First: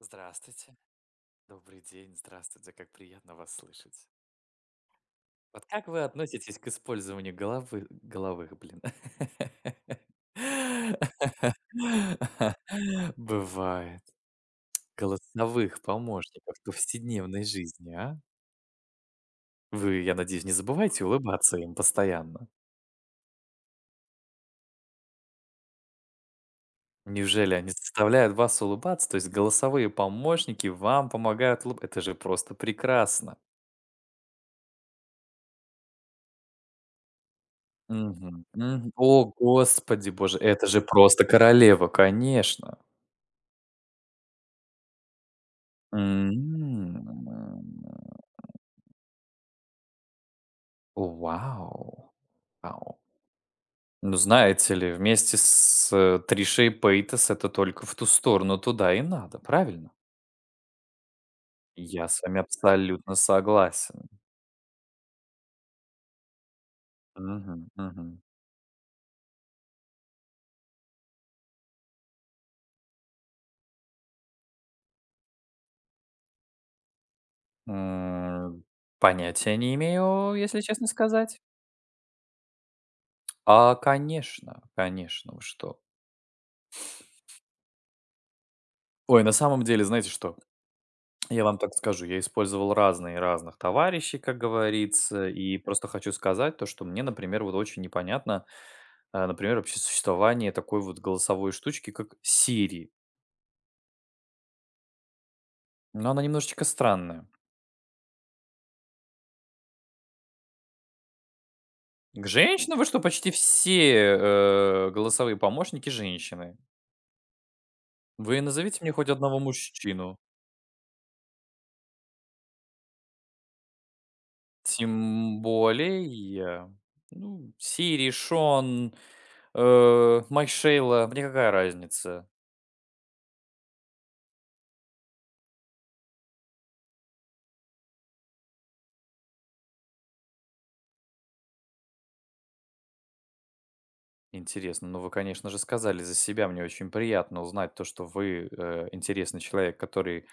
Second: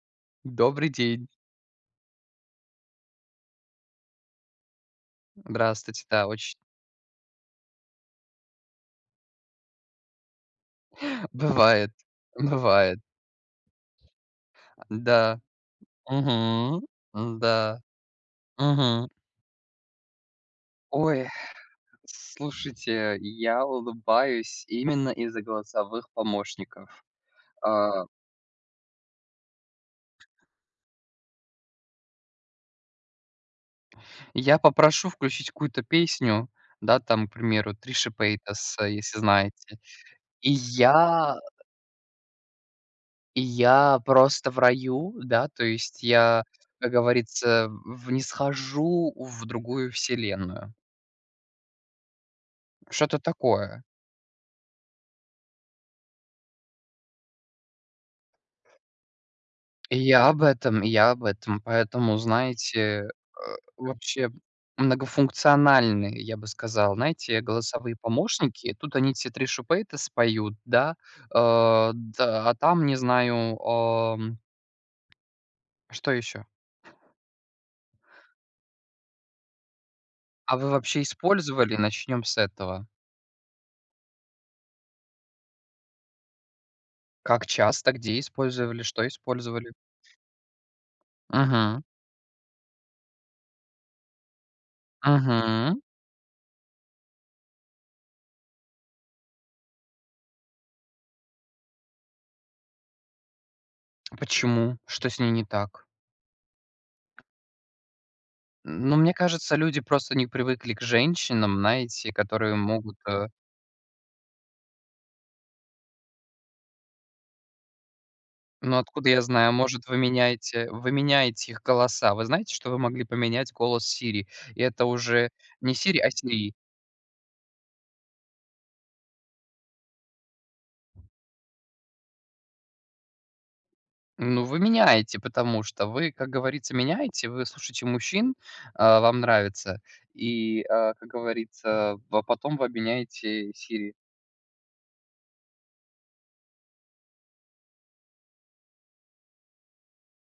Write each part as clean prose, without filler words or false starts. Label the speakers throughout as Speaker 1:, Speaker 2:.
Speaker 1: Здравствуйте.
Speaker 2: Добрый день.
Speaker 1: Добрый день. Здравствуйте. Как приятно вас слышать. Вот как вы
Speaker 2: Здравствуйте. Да,
Speaker 1: относитесь
Speaker 2: очень
Speaker 1: к использованию головых, блин?
Speaker 2: бывает, бывает.
Speaker 1: Бывает.
Speaker 2: Да.
Speaker 1: Голосовых помощников в
Speaker 2: Угу,
Speaker 1: повседневной
Speaker 2: да.
Speaker 1: жизни, а?
Speaker 2: Угу.
Speaker 1: Вы, я надеюсь, не забываете
Speaker 2: Ой,
Speaker 1: улыбаться им постоянно?
Speaker 2: слушайте, я улыбаюсь именно из-за голосовых помощников.
Speaker 1: Неужели они
Speaker 2: А,
Speaker 1: заставляют вас улыбаться? То есть голосовые помощники вам помогают улыб Это же просто прекрасно!
Speaker 2: я попрошу включить какую-то песню, да, там, к примеру, Триши
Speaker 1: Мгм,
Speaker 2: Пейтас,
Speaker 1: мгм.
Speaker 2: если
Speaker 1: О,
Speaker 2: знаете.
Speaker 1: господи боже,
Speaker 2: И
Speaker 1: это же просто
Speaker 2: я
Speaker 1: королева, конечно.
Speaker 2: и я просто в раю, да, то
Speaker 1: М.
Speaker 2: есть я, как говорится, в не схожу в другую вселенную.
Speaker 1: Вау, вау.
Speaker 2: Что-то такое.
Speaker 1: Ну, знаете ли, вместе с, Тришей Пейтас это только в ту сторону туда и надо, правильно?
Speaker 2: И я об этом, и я об этом.
Speaker 1: Я
Speaker 2: Поэтому,
Speaker 1: с вами
Speaker 2: знаете,
Speaker 1: абсолютно согласен.
Speaker 2: вообще многофункциональные, я бы сказал, знаете,
Speaker 1: Мгм,
Speaker 2: голосовые
Speaker 1: мгм.
Speaker 2: помощники. Тут они все 3 шупейта споют, да, да, а там, не знаю, что еще?
Speaker 1: М, Понятия не имею,
Speaker 2: А
Speaker 1: если
Speaker 2: вы
Speaker 1: честно
Speaker 2: вообще
Speaker 1: сказать.
Speaker 2: использовали? Начнем с этого.
Speaker 1: А, конечно, конечно, вы что.
Speaker 2: Как часто, где использовали, что
Speaker 1: Ой, на самом
Speaker 2: использовали?
Speaker 1: деле, знаете что? Я вам так
Speaker 2: Мгм,
Speaker 1: скажу, я использовал разные разных товарищей, как говорится, и
Speaker 2: мгм.
Speaker 1: просто хочу сказать то, что мне, например, вот очень непонятно, например, вообще существование такой вот голосовой штучки, как Siri.
Speaker 2: Почему? Что с ней не так?
Speaker 1: Но она немножечко странная.
Speaker 2: Ну, мне кажется, люди просто не привыкли к женщинам, знаете,
Speaker 1: К
Speaker 2: которые
Speaker 1: женщинам вы
Speaker 2: могут,
Speaker 1: что,
Speaker 2: э
Speaker 1: почти все голосовые помощники женщины. Вы назовите
Speaker 2: Но
Speaker 1: мне хоть
Speaker 2: откуда я
Speaker 1: одного
Speaker 2: знаю, может, вы
Speaker 1: мужчину.
Speaker 2: меняете вы меняете их голоса. Вы знаете, что вы могли поменять голос Сири? И это уже
Speaker 1: Тем
Speaker 2: не Сири, а Сирии.
Speaker 1: более, ну, Siri, Шон, Майшейла, мне какая разница.
Speaker 2: Ну, вы меняете, потому что вы, как говорится, меняете, вы слушаете мужчин, вам нравится, как говорится, а потом вы обменяете Сири.
Speaker 1: Интересно. Ну, вы, конечно же, сказали за себя. Мне очень приятно узнать то, что вы интересный человек, который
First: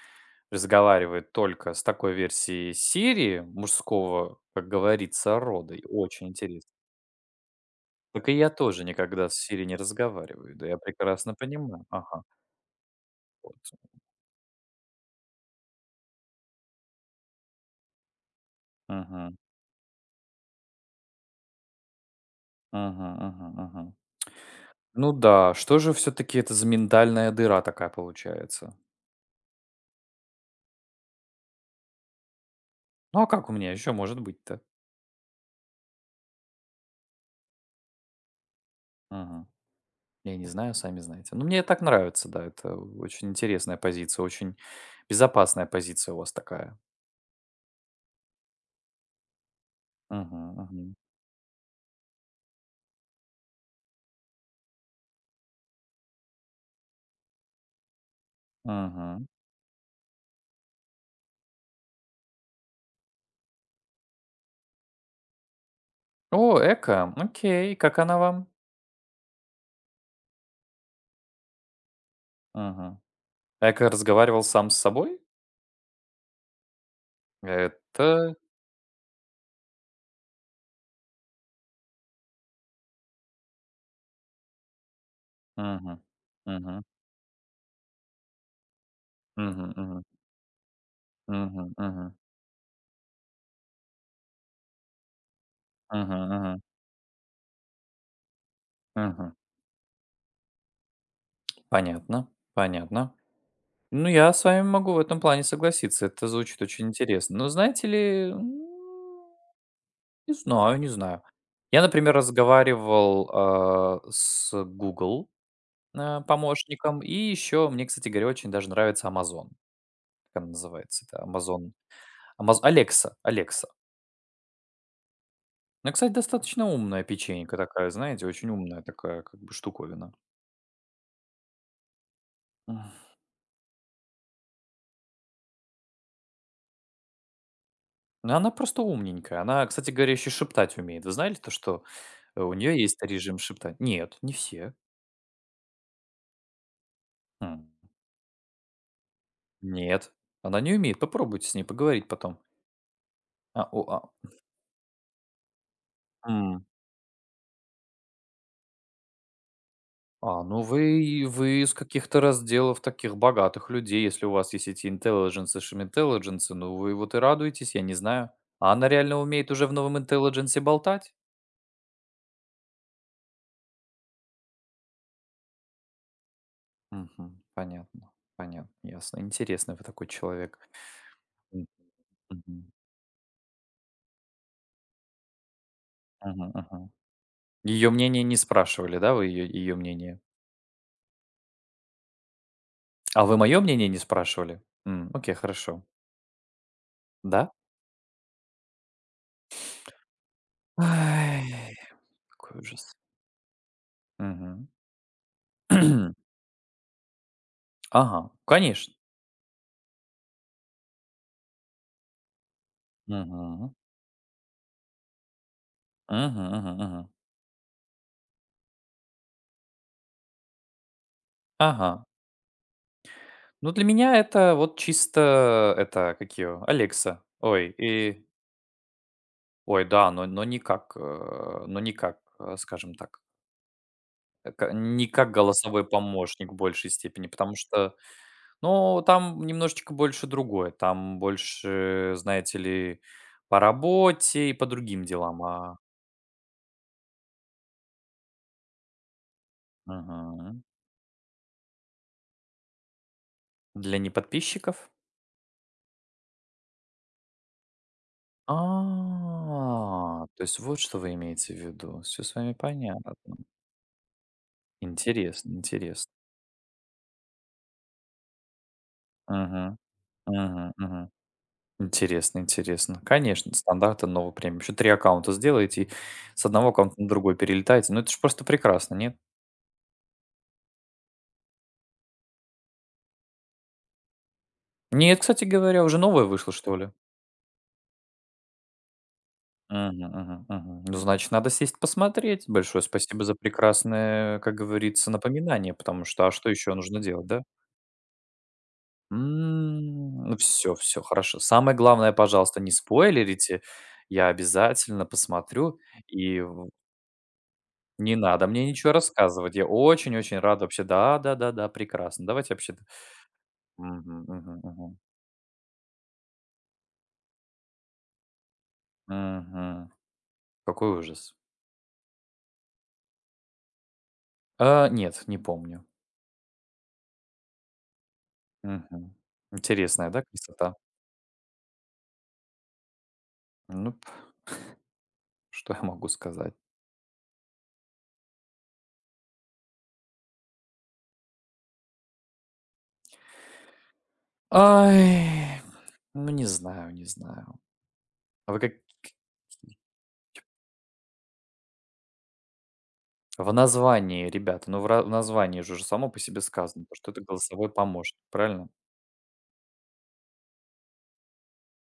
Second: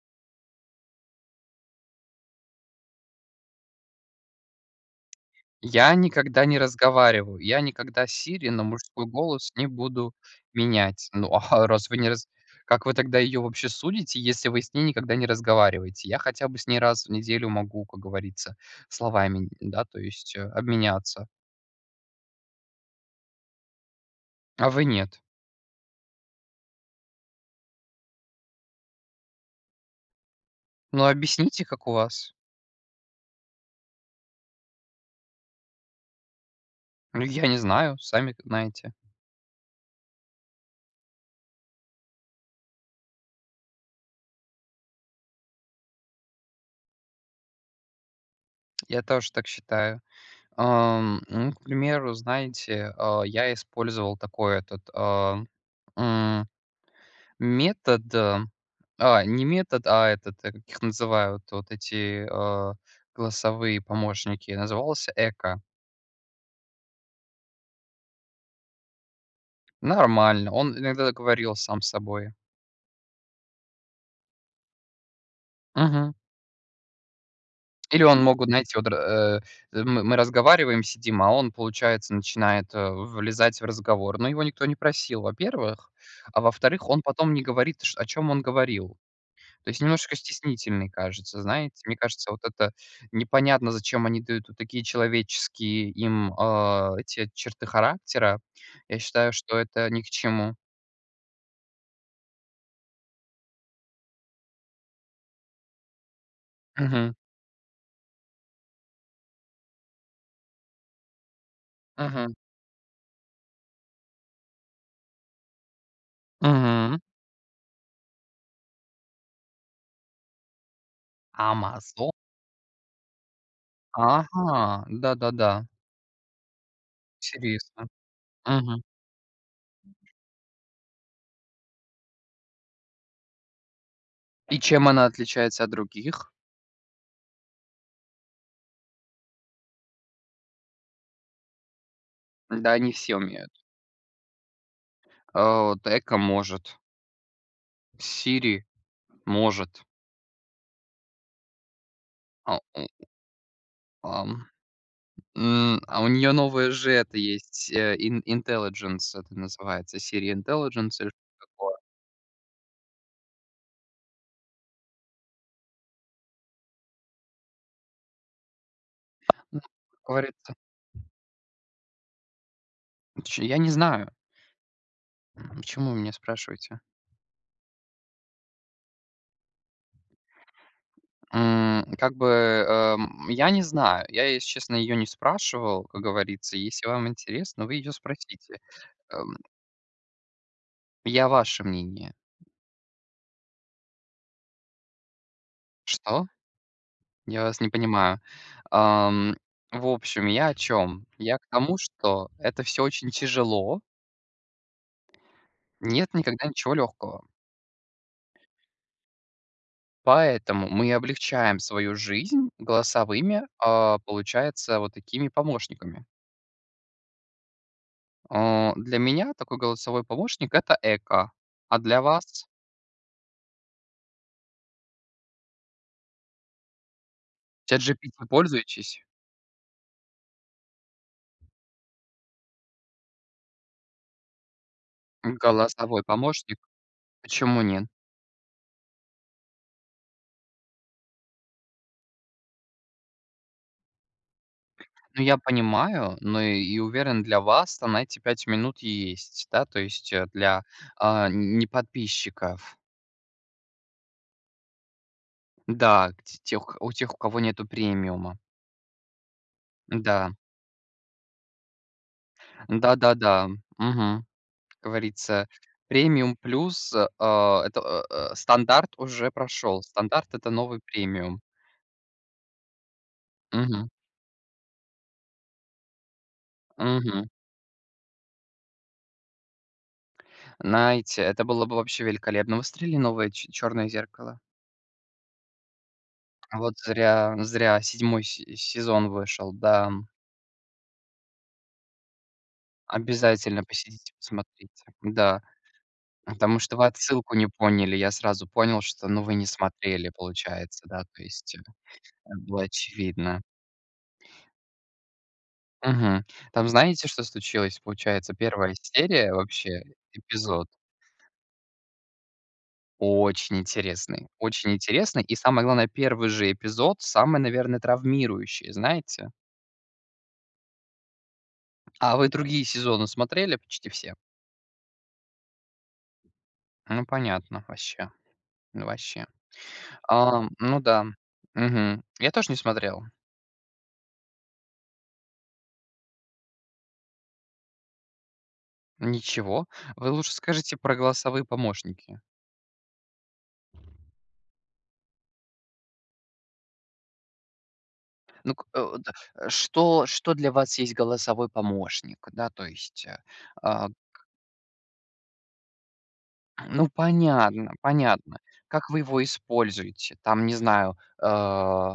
Speaker 1: разговаривает только с такой версией Сирии, мужского, как говорится, рода. И
Speaker 2: Я
Speaker 1: Очень
Speaker 2: никогда не
Speaker 1: интересно.
Speaker 2: разговариваю, я никогда
Speaker 1: Так и
Speaker 2: "Сири"
Speaker 1: я
Speaker 2: на
Speaker 1: тоже
Speaker 2: мужской
Speaker 1: никогда с
Speaker 2: голос
Speaker 1: Сирией
Speaker 2: не
Speaker 1: не
Speaker 2: буду
Speaker 1: разговариваю. Да я
Speaker 2: менять. Ну,
Speaker 1: прекрасно
Speaker 2: а
Speaker 1: понимаю.
Speaker 2: раз вы не
Speaker 1: Ага.
Speaker 2: раз как вы тогда ее
Speaker 1: Вот.
Speaker 2: вообще судите, если вы с ней никогда не разговариваете? Я хотя бы с ней раз в неделю могу, как говорится,
Speaker 1: Мгм.
Speaker 2: словами, да, то есть, обменяться,
Speaker 1: Мгм. Мгм. Мгм.
Speaker 2: а вы
Speaker 1: Ну
Speaker 2: нет.
Speaker 1: да, что же все-таки это за миндальная дыра такая получается?
Speaker 2: Ну, объясните, как у вас.
Speaker 1: Ну а как у меня еще может быть-то?
Speaker 2: Ну, я не знаю, сами знаете.
Speaker 1: Мгм. Я не знаю, сами знаете. Но мне так нравится, да. Это очень интересная позиция, очень безопасная позиция у вас такая.
Speaker 2: Я тоже так считаю.
Speaker 1: Мгм, мгм,
Speaker 2: Ну, к примеру, знаете, я использовал такой этот, м метод, а
Speaker 1: мгм.
Speaker 2: не метод, а этот, как их называют, вот эти, голосовые помощники, назывался "Эко".
Speaker 1: О, Эко. Окей. Как она вам?
Speaker 2: Нормально, он иногда говорил сам с собой.
Speaker 1: Мгм. Эко разговаривал сам с собой?
Speaker 2: Мгм. Или он
Speaker 1: Это
Speaker 2: могут, знаете, вот, мы разговариваем, сидим, а он, получается, начинает, влезать в разговор. Но его никто не просил, во-первых. А
Speaker 1: мгм,
Speaker 2: во-вторых, он потом не говорит, ш о чем он говорил. То
Speaker 1: мгм,
Speaker 2: есть
Speaker 1: мгм,
Speaker 2: немножко стеснительный кажется,
Speaker 1: мгм,
Speaker 2: знаете. Мне
Speaker 1: мгм,
Speaker 2: кажется, вот это непонятно, зачем они дают вот такие человеческие
Speaker 1: мгм,
Speaker 2: им,
Speaker 1: мгм,
Speaker 2: эти черты характера. Я
Speaker 1: мгм.
Speaker 2: считаю, что это ни к чему.
Speaker 1: Понятно, понятно. Ну, я с вами могу в этом плане согласиться. Это звучит очень
Speaker 2: Мгм.
Speaker 1: интересно. Но знаете ли, не знаю, не знаю. Я, например,
Speaker 2: Мгм.
Speaker 1: разговаривал, с Google помощником,
Speaker 2: Мгм.
Speaker 1: и еще мне, кстати говоря, очень даже нравится Amazon. Как она называется? Это Amazon,
Speaker 2: Амазо
Speaker 1: Amazon Alexa, Alexa.
Speaker 2: Ага, да-да-да.
Speaker 1: Она, кстати, достаточно умная печенька
Speaker 2: Интересно.
Speaker 1: такая, знаете, очень умная
Speaker 2: Мгм.
Speaker 1: такая как бы штуковина. М,
Speaker 2: И чем она отличается от других?
Speaker 1: но она просто умненькая. Она, кстати говоря, еще шептать умеет. Вы знали то, что, у
Speaker 2: Да,
Speaker 1: нее
Speaker 2: не
Speaker 1: есть
Speaker 2: все
Speaker 1: режим
Speaker 2: умеют.
Speaker 1: шепта Нет, не все.
Speaker 2: Вот Эко может,
Speaker 1: М,
Speaker 2: Сири может,
Speaker 1: нет, она не умеет. Попробуйте с ней поговорить потом.
Speaker 2: а,
Speaker 1: А, о,
Speaker 2: ам а у нее
Speaker 1: а,
Speaker 2: новая же это есть, э, ин Intelligence это называется, Siri
Speaker 1: ну
Speaker 2: Intelligence или
Speaker 1: вы
Speaker 2: что-то
Speaker 1: вы из
Speaker 2: такое.
Speaker 1: каких-то разделов таких богатых людей. Если у вас есть эти интеллидженсы, шминтеллидженсы, ну вы вот и радуетесь, я не знаю. А она реально умеет уже в новом
Speaker 2: Как говорится,
Speaker 1: интеллидженсе болтать?
Speaker 2: ч я не знаю, почему вы меня спрашиваете?
Speaker 1: Мгм. Понятно, понятно, ясно. Интересный вы такой человек. М,
Speaker 2: Как бы,
Speaker 1: Мгм,
Speaker 2: я не знаю. Я, если честно, ее не спрашивал, как
Speaker 1: мгм,
Speaker 2: говорится. Если
Speaker 1: мгм.
Speaker 2: вам интересно, вы
Speaker 1: Ее
Speaker 2: ее
Speaker 1: мнение не
Speaker 2: спросите.
Speaker 1: спрашивали, да, вы
Speaker 2: Эм,
Speaker 1: ее мнение?
Speaker 2: я ваше мнение.
Speaker 1: А вы мое мнение не спрашивали? Окей, хорошо.
Speaker 2: Что? Я
Speaker 1: Да?
Speaker 2: вас не понимаю. Ам, в общем, я о чем? Я к
Speaker 1: Ай,
Speaker 2: тому, что
Speaker 1: какой
Speaker 2: это все
Speaker 1: ужас.
Speaker 2: очень тяжело,
Speaker 1: Мгм.
Speaker 2: нет никогда ничего легкого.
Speaker 1: Ага, конечно.
Speaker 2: Поэтому мы облегчаем свою жизнь голосовыми,
Speaker 1: Мгм.
Speaker 2: получается, вот такими помощниками.
Speaker 1: Мгм, мгм, мгм.
Speaker 2: Для меня такой голосовой помощник — это "Эко", а
Speaker 1: Ага.
Speaker 2: для вас?
Speaker 1: Ну, для меня это вот чисто это, как её, «Алекса». Ой, и
Speaker 2: ChatGPT пользуетесь?
Speaker 1: ой, да, но не как, э, но не как, скажем так, э, ка не как голосовой
Speaker 2: Голосовой
Speaker 1: помощник в
Speaker 2: помощник?
Speaker 1: большей степени, потому
Speaker 2: Почему нет?
Speaker 1: что, ну, там немножечко больше другое. Там больше, знаете ли, по работе и по другим
Speaker 2: Ну, я
Speaker 1: делам.
Speaker 2: понимаю, но и уверен, для вас там на эти 5 минут есть, да, то есть,
Speaker 1: Мгм.
Speaker 2: для, не подписчиков.
Speaker 1: Для неподписчиков?
Speaker 2: Да, т тех, у кого нету премиума.
Speaker 1: А,
Speaker 2: Да.
Speaker 1: то есть вот что вы имеете в виду. Все с вами понятно.
Speaker 2: Да-да-да. Мгм. Говорится,
Speaker 1: Интересно, интересно.
Speaker 2: премиум плюс, это, стандарт уже
Speaker 1: Мгм.
Speaker 2: прошел. Стандарт — это
Speaker 1: Мгм,
Speaker 2: новый
Speaker 1: мгм.
Speaker 2: премиум.
Speaker 1: Интересно, интересно. Конечно,
Speaker 2: Мгм,
Speaker 1: стандарты нового премиум. Еще 3 аккаунта сделаете и с одного аккаунта на
Speaker 2: мгм.
Speaker 1: другой перелетаете. Ну, это же просто прекрасно, нет?
Speaker 2: Знаете, это было бы вообще великолепно. Вы смотрели новое "Ч черное зеркало"?
Speaker 1: Нет, кстати говоря, уже новое вышло,
Speaker 2: Вот
Speaker 1: что ли?
Speaker 2: зря Седьмой се сезон вышел, да.
Speaker 1: Мгм, мгм, мгм. Ну, значит, надо сесть посмотреть. Большое спасибо за
Speaker 2: Обязательно посидите,
Speaker 1: прекрасное, как
Speaker 2: посмотрите.
Speaker 1: говорится,
Speaker 2: Да,
Speaker 1: напоминание, потому что, а что
Speaker 2: потому
Speaker 1: еще
Speaker 2: что вы
Speaker 1: нужно делать,
Speaker 2: отсылку
Speaker 1: да?
Speaker 2: не поняли. Я сразу понял, что, ну, вы не смотрели,
Speaker 1: М, Ну, все,
Speaker 2: получается,
Speaker 1: все,
Speaker 2: да, то
Speaker 1: хорошо.
Speaker 2: есть,
Speaker 1: Самое главное, пожалуйста,
Speaker 2: было
Speaker 1: не
Speaker 2: очевидно.
Speaker 1: спойлерите. Я обязательно посмотрю
Speaker 2: Мгм.
Speaker 1: и
Speaker 2: Там знаете, что случилось?
Speaker 1: Не
Speaker 2: Получается,
Speaker 1: надо мне
Speaker 2: первая
Speaker 1: ничего
Speaker 2: серия
Speaker 1: рассказывать. Я
Speaker 2: вообще,
Speaker 1: очень-очень рад
Speaker 2: эпизод
Speaker 1: вообще. Да, да, да, да, прекрасно. Давайте вообще.
Speaker 2: очень
Speaker 1: Мгм,
Speaker 2: интересный,
Speaker 1: мгм,
Speaker 2: очень
Speaker 1: мгм.
Speaker 2: интересный. И самое главное, первый же эпизод самый, наверное, травмирующий, знаете.
Speaker 1: Мгм. Какой ужас.
Speaker 2: А вы другие сезоны смотрели почти все?
Speaker 1: А, нет, не помню.
Speaker 2: Ну, понятно, вообще, ну,
Speaker 1: Мгм.
Speaker 2: вообще.
Speaker 1: Интересная, да,
Speaker 2: А,
Speaker 1: красота?
Speaker 2: ну да. Мгм. Я тоже не смотрел.
Speaker 1: Ну, что я могу сказать?
Speaker 2: Ничего. Вы лучше скажите про голосовые помощники.
Speaker 1: Ай, ну не знаю, не знаю. А
Speaker 2: Ну,
Speaker 1: Вы как
Speaker 2: да, что для вас есть голосовой помощник? Да, то есть,
Speaker 1: в
Speaker 2: а,
Speaker 1: названии, ребята, ну в названии же уже само по себе сказано,
Speaker 2: ну,
Speaker 1: то, что это голосовой
Speaker 2: понятно,
Speaker 1: помощник,
Speaker 2: понятно.
Speaker 1: правильно?
Speaker 2: Как вы его используете? Там, не знаю, э,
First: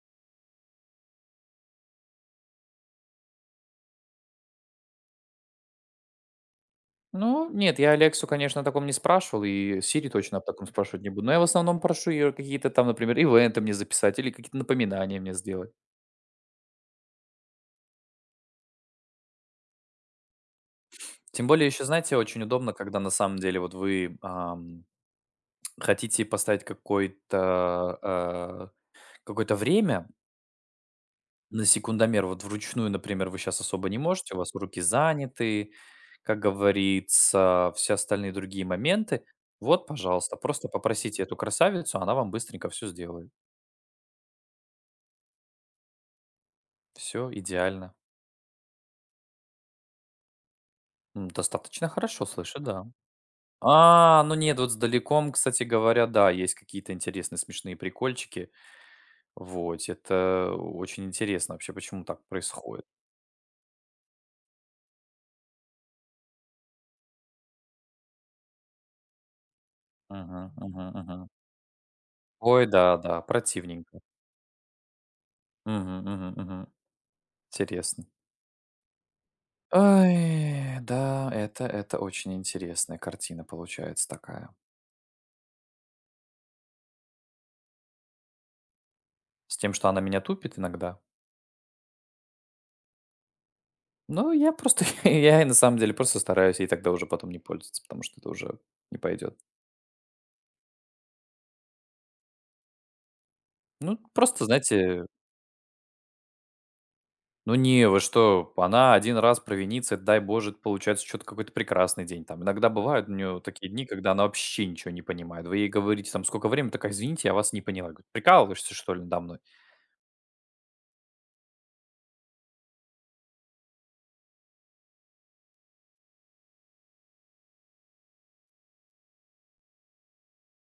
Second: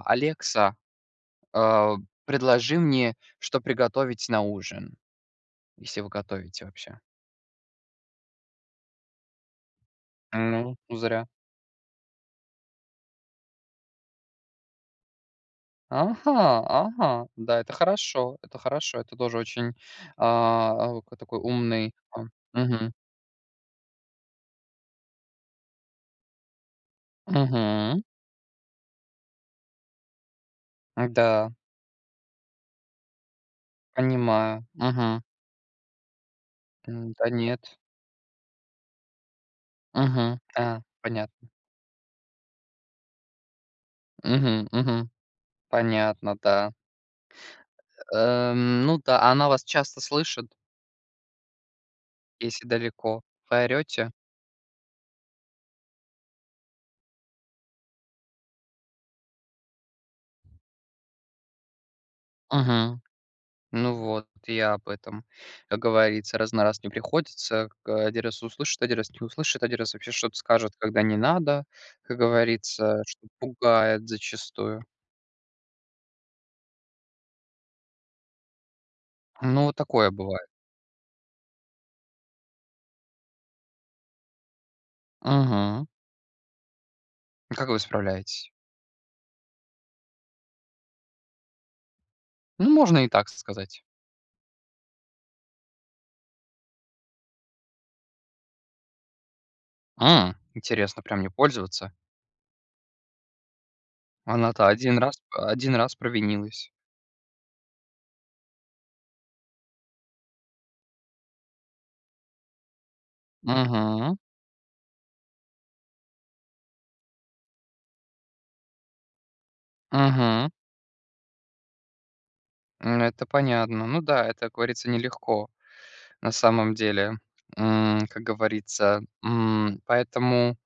Speaker 2: "Алекса, э, предложи мне, что приготовить на ужин", если вы готовите вообще.
Speaker 1: Ну, нет, я Алексу, конечно, о таком не спрашивал, и Сири точно об таком
Speaker 2: Ну,
Speaker 1: спрашивать не буду.
Speaker 2: зря.
Speaker 1: Но я в основном прошу ее какие-то там, например, ивенты мне записать или какие-то напоминания мне сделать.
Speaker 2: Ага, ага. Да, это хорошо, это хорошо. Это тоже очень, к такой
Speaker 1: Тем более, еще,
Speaker 2: умный,
Speaker 1: знаете, очень удобно,
Speaker 2: мгм,
Speaker 1: когда на самом деле вот вы хотите поставить
Speaker 2: мгм.
Speaker 1: какое-то время
Speaker 2: Да,
Speaker 1: на секундомер. Вот вручную, например, вы сейчас особо не можете, у вас
Speaker 2: понимаю.
Speaker 1: руки
Speaker 2: Мгм.
Speaker 1: заняты, как
Speaker 2: Да
Speaker 1: говорится,
Speaker 2: нет.
Speaker 1: все остальные другие моменты. Вот, пожалуйста,
Speaker 2: Мгм.
Speaker 1: просто
Speaker 2: А,
Speaker 1: попросите эту
Speaker 2: понятно.
Speaker 1: красавицу, она вам быстренько все сделает.
Speaker 2: Мгм, мгм. Понятно, да.
Speaker 1: Все, идеально.
Speaker 2: Ну да, она вас часто слышит,
Speaker 1: Достаточно хорошо слышу,
Speaker 2: если
Speaker 1: да.
Speaker 2: далеко. Вы орёте?
Speaker 1: А, ну нет, вот с «Далеком», кстати говоря, да, есть какие-то интересные смешные прикольчики. Вот, это очень интересно вообще, почему так происходит.
Speaker 2: Мгм. Ну вот, я об этом. Как говорится, раз на раз не приходится. К один раз услышит, один раз не услышит, один раз вообще что-то
Speaker 1: Мгм,
Speaker 2: скажет,
Speaker 1: мгм,
Speaker 2: когда не
Speaker 1: мгм.
Speaker 2: надо. Как
Speaker 1: Ой, да,
Speaker 2: говорится,
Speaker 1: да,
Speaker 2: что
Speaker 1: противненько.
Speaker 2: пугает зачастую.
Speaker 1: Мгм, мгм, мгм. Интересно.
Speaker 2: Ну, вот такое бывает.
Speaker 1: Ай, да, это очень интересная картина получается такая.
Speaker 2: Мгм. Как вы справляетесь?
Speaker 1: С тем, что она меня тупит иногда.
Speaker 2: Ну, можно и так сказать.
Speaker 1: Но я просто я и на самом деле просто стараюсь ей тогда уже потом не пользоваться, потому что это уже не пойдет.
Speaker 2: Интересно, прям не пользоваться?
Speaker 1: Ну, просто,
Speaker 2: Она-то один
Speaker 1: знаете,
Speaker 2: раз один раз провинилась.
Speaker 1: ну не, вы что, она один раз провинится, это, дай боже, получается что то какой-то прекрасный день. Там иногда бывают у нее такие дни, когда
Speaker 2: Мгм.
Speaker 1: она вообще ничего не понимает. Вы ей говорите там: «Сколько времени?» Такая: «Извините, я вас не поняла». Я: «Прикалываешься, что ли, надо мной?»
Speaker 2: Мгм. Это понятно. Ну да, это, как говорится, нелегко на самом деле, как говорится. Поэтому,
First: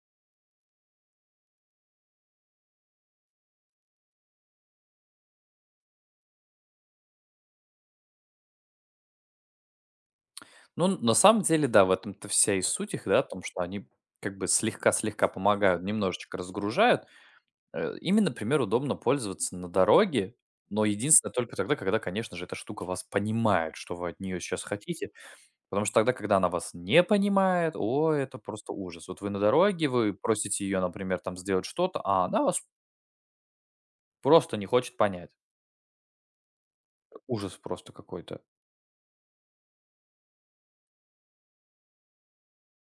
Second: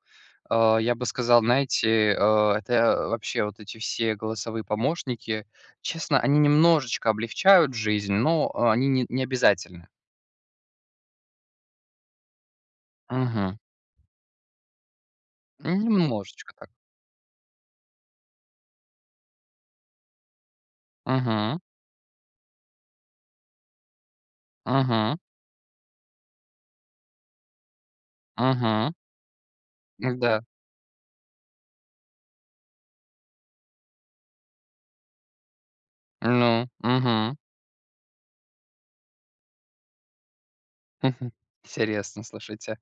Speaker 2: я бы сказал, знаете, это вообще вот эти все голосовые помощники, честно, они немножечко облегчают жизнь, но, они не обязательны.
Speaker 1: Ну, на самом деле, да, в этом-то вся и суть их, да, в том,
Speaker 2: Мгм.
Speaker 1: что они как бы слегка-слегка помогают, немножечко
Speaker 2: Немножечко так.
Speaker 1: разгружают. Ими, например, удобно пользоваться на дороге, но единственное только
Speaker 2: Угу.
Speaker 1: тогда, когда, конечно же, эта штука вас понимает, что вы от нее сейчас хотите.
Speaker 2: Угу.
Speaker 1: Потому что тогда, когда она вас не понимает, о, это просто
Speaker 2: Мгм.
Speaker 1: ужас. Вот вы на дороге, вы
Speaker 2: Да.
Speaker 1: просите ее, например, там сделать что-то, а она вас просто не хочет понять.
Speaker 2: Ну. Угу.
Speaker 1: Ужас просто какой-то.
Speaker 2: Интересно, слушайте.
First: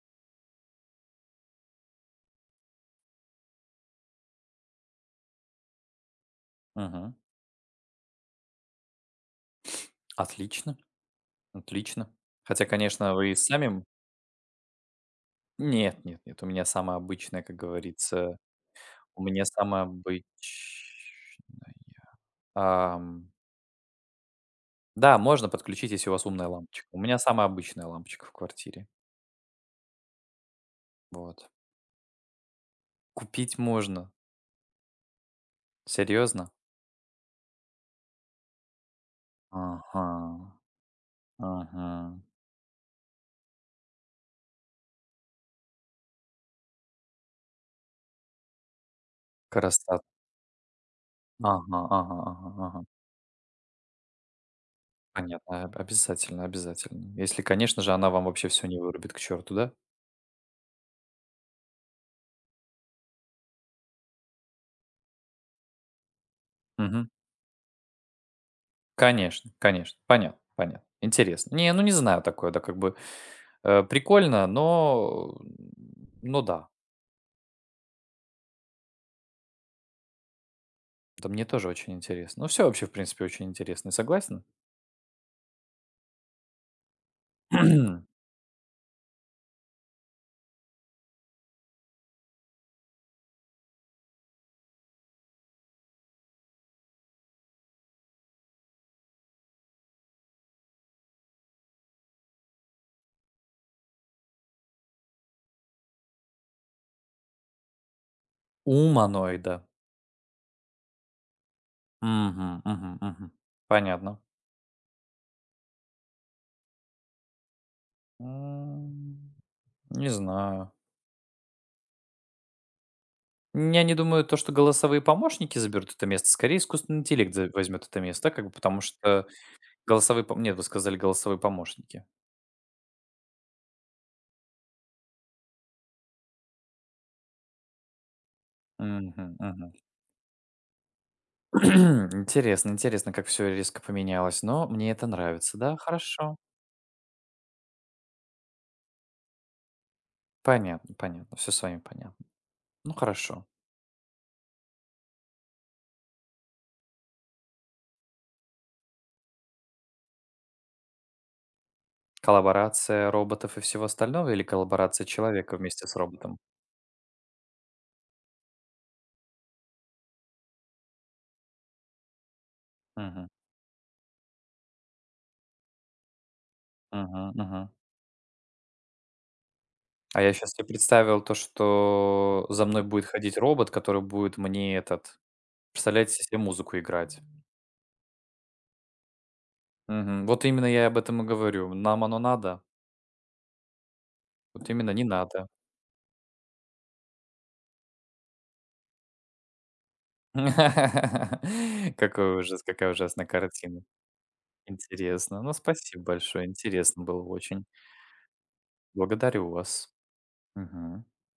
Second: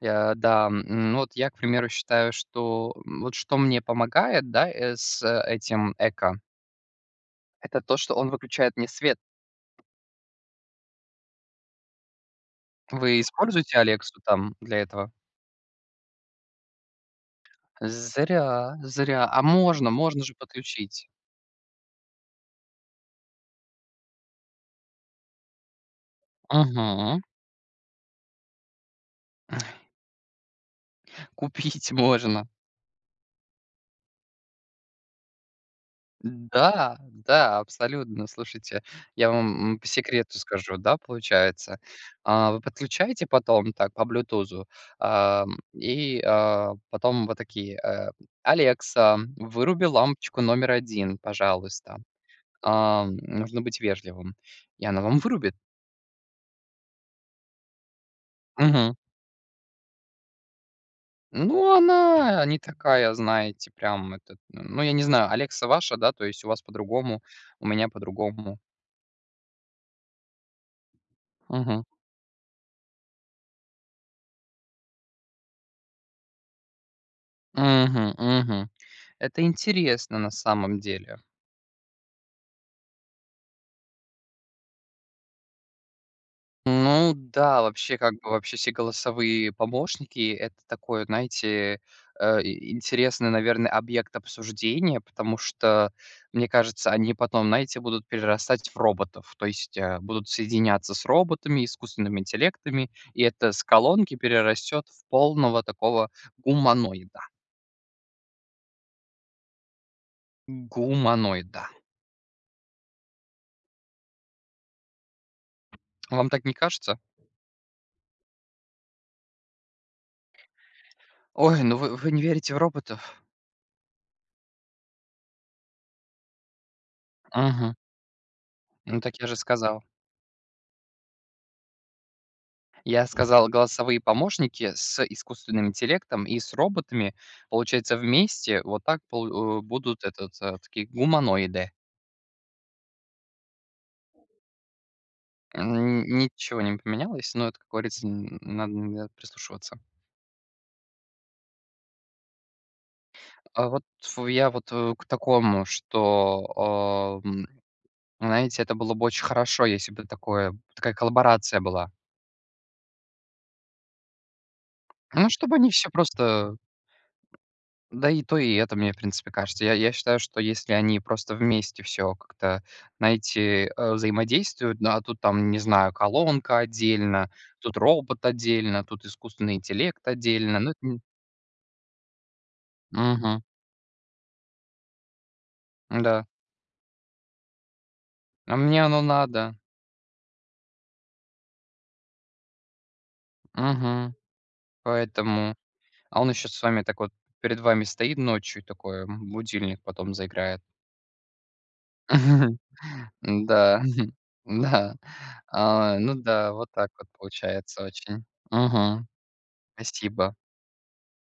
Speaker 2: Да, ну, вот я, к примеру, считаю, что, вот что мне помогает, да, с этим эко —
Speaker 1: Мгм.
Speaker 2: это то, что он выключает мне свет.
Speaker 1: Отлично, отлично. Хотя, конечно,
Speaker 2: Вы
Speaker 1: вы и сами...
Speaker 2: используете
Speaker 1: м-
Speaker 2: "Алексу" там для этого?
Speaker 1: Нет, нет, нет, у меня самое обычное, как говорится,
Speaker 2: Зря,
Speaker 1: у
Speaker 2: зря. А
Speaker 1: меня самое
Speaker 2: можно,
Speaker 1: обычное.
Speaker 2: можно же подключить.
Speaker 1: Ам, да, можно подключить, если у вас умная лампочка. У меня
Speaker 2: Мгм.
Speaker 1: самая обычная лампочка в квартире. Вот.
Speaker 2: Купить можно.
Speaker 1: Купить можно. Серьезно?
Speaker 2: Да, да, абсолютно. Слушайте, я вам, по
Speaker 1: Ага.
Speaker 2: секрету скажу, да, получается.
Speaker 1: Ага.
Speaker 2: Вы подключаете потом так по блютузу, и, потом вот такие: "Алекса, выруби
Speaker 1: Красота.
Speaker 2: лампочку номер один,
Speaker 1: Ага,
Speaker 2: пожалуйста".
Speaker 1: ага, ага, ага.
Speaker 2: Нужно быть вежливым. И она вам вырубит.
Speaker 1: Понятно. Об Обязательно, обязательно. Если, конечно же, она вам вообще все не
Speaker 2: Мгм.
Speaker 1: вырубит к черту, да?
Speaker 2: Ну, она не такая, знаете, прям этот, ну, я не знаю, Алекса ваша, да, то есть у вас
Speaker 1: Мгм.
Speaker 2: по-другому, у меня по-другому.
Speaker 1: Конечно, конечно. Понятно, понятно. Интересно. Не, ну
Speaker 2: Угу.
Speaker 1: не знаю такое, да, как бы, прикольно, но, ну да.
Speaker 2: Угу. Мгм. Это интересно на самом деле.
Speaker 1: Да мне тоже очень интересно. Ну все вообще, в принципе, очень интересно. Согласен?
Speaker 2: Ну да, вообще, как бы, вообще все голосовые помощники — это такой, знаете, и интересный, наверное, объект обсуждения, потому что, мне кажется, они потом, знаете, будут перерастать в роботов, то есть, будут соединяться с роботами, искусственными интеллектами, и это с колонки перерастет в полного такого гуманоида.
Speaker 1: Уманоида.
Speaker 2: Гуманоида.
Speaker 1: Мгм, мгм, мгм. Понятно.
Speaker 2: Вам так не кажется?
Speaker 1: М, не знаю.
Speaker 2: Ой, ну вы не верите в роботов?
Speaker 1: Я не думаю, то, что голосовые помощники заберут это место. Скорее, искусственный интеллект за
Speaker 2: Мгм.
Speaker 1: возьмет это место, как бы, потому
Speaker 2: Ну так
Speaker 1: что
Speaker 2: я же сказал.
Speaker 1: голосовые пом Нет, вы сказали голосовые помощники.
Speaker 2: Я сказал голосовые помощники с искусственным интеллектом и с роботами. Получается, вместе вот так
Speaker 1: Мгм, мгм.
Speaker 2: будут этот, такие гуманоиды.
Speaker 1: Интересно, интересно, как все резко поменялось, но мне это нравится. Да,
Speaker 2: Н
Speaker 1: хорошо.
Speaker 2: ничего не поменялось, но это, как говорится, н надо иногда прислушиваться.
Speaker 1: Понятно, понятно, все с вами понятно. Ну, хорошо.
Speaker 2: А вот ф я вот, к такому, что, знаете, это было бы очень хорошо, если бы такое такая коллаборация была.
Speaker 1: Коллаборация роботов и всего остального или коллаборация
Speaker 2: Ну, чтобы
Speaker 1: человека
Speaker 2: они
Speaker 1: вместе
Speaker 2: все
Speaker 1: с роботом?
Speaker 2: просто. Да и то, и это, мне, в принципе, кажется. Я считаю, что если они просто вместе все как-то,
Speaker 1: Мгм,
Speaker 2: знаете, взаимодействуют, да, а тут там, не знаю, колонка
Speaker 1: мгм,
Speaker 2: отдельно,
Speaker 1: мгм.
Speaker 2: тут робот отдельно, тут искусственный интеллект
Speaker 1: А я сейчас
Speaker 2: отдельно,
Speaker 1: себе
Speaker 2: ну, это не.
Speaker 1: представил то, что за мной будет ходить
Speaker 2: Мгм.
Speaker 1: робот, который будет мне этот Представляете
Speaker 2: Да.
Speaker 1: себе музыку играть.
Speaker 2: А мне оно надо.
Speaker 1: Мгм. Вот именно я об этом и говорю. Нам оно надо?
Speaker 2: Мгм.
Speaker 1: Вот именно не надо.
Speaker 2: Поэтому. А он еще с вами так вот перед вами стоит ночью и такой, будильник потом заиграет.
Speaker 1: Какой ужас, какая ужасная
Speaker 2: Да.
Speaker 1: картина.
Speaker 2: Да.
Speaker 1: Интересно. Ну,
Speaker 2: А,
Speaker 1: спасибо
Speaker 2: ну
Speaker 1: большое.
Speaker 2: да, вот так
Speaker 1: Интересно
Speaker 2: вот
Speaker 1: было очень.
Speaker 2: получается очень. Мгм.
Speaker 1: Благодарю вас.
Speaker 2: Спасибо.
Speaker 1: Мгм.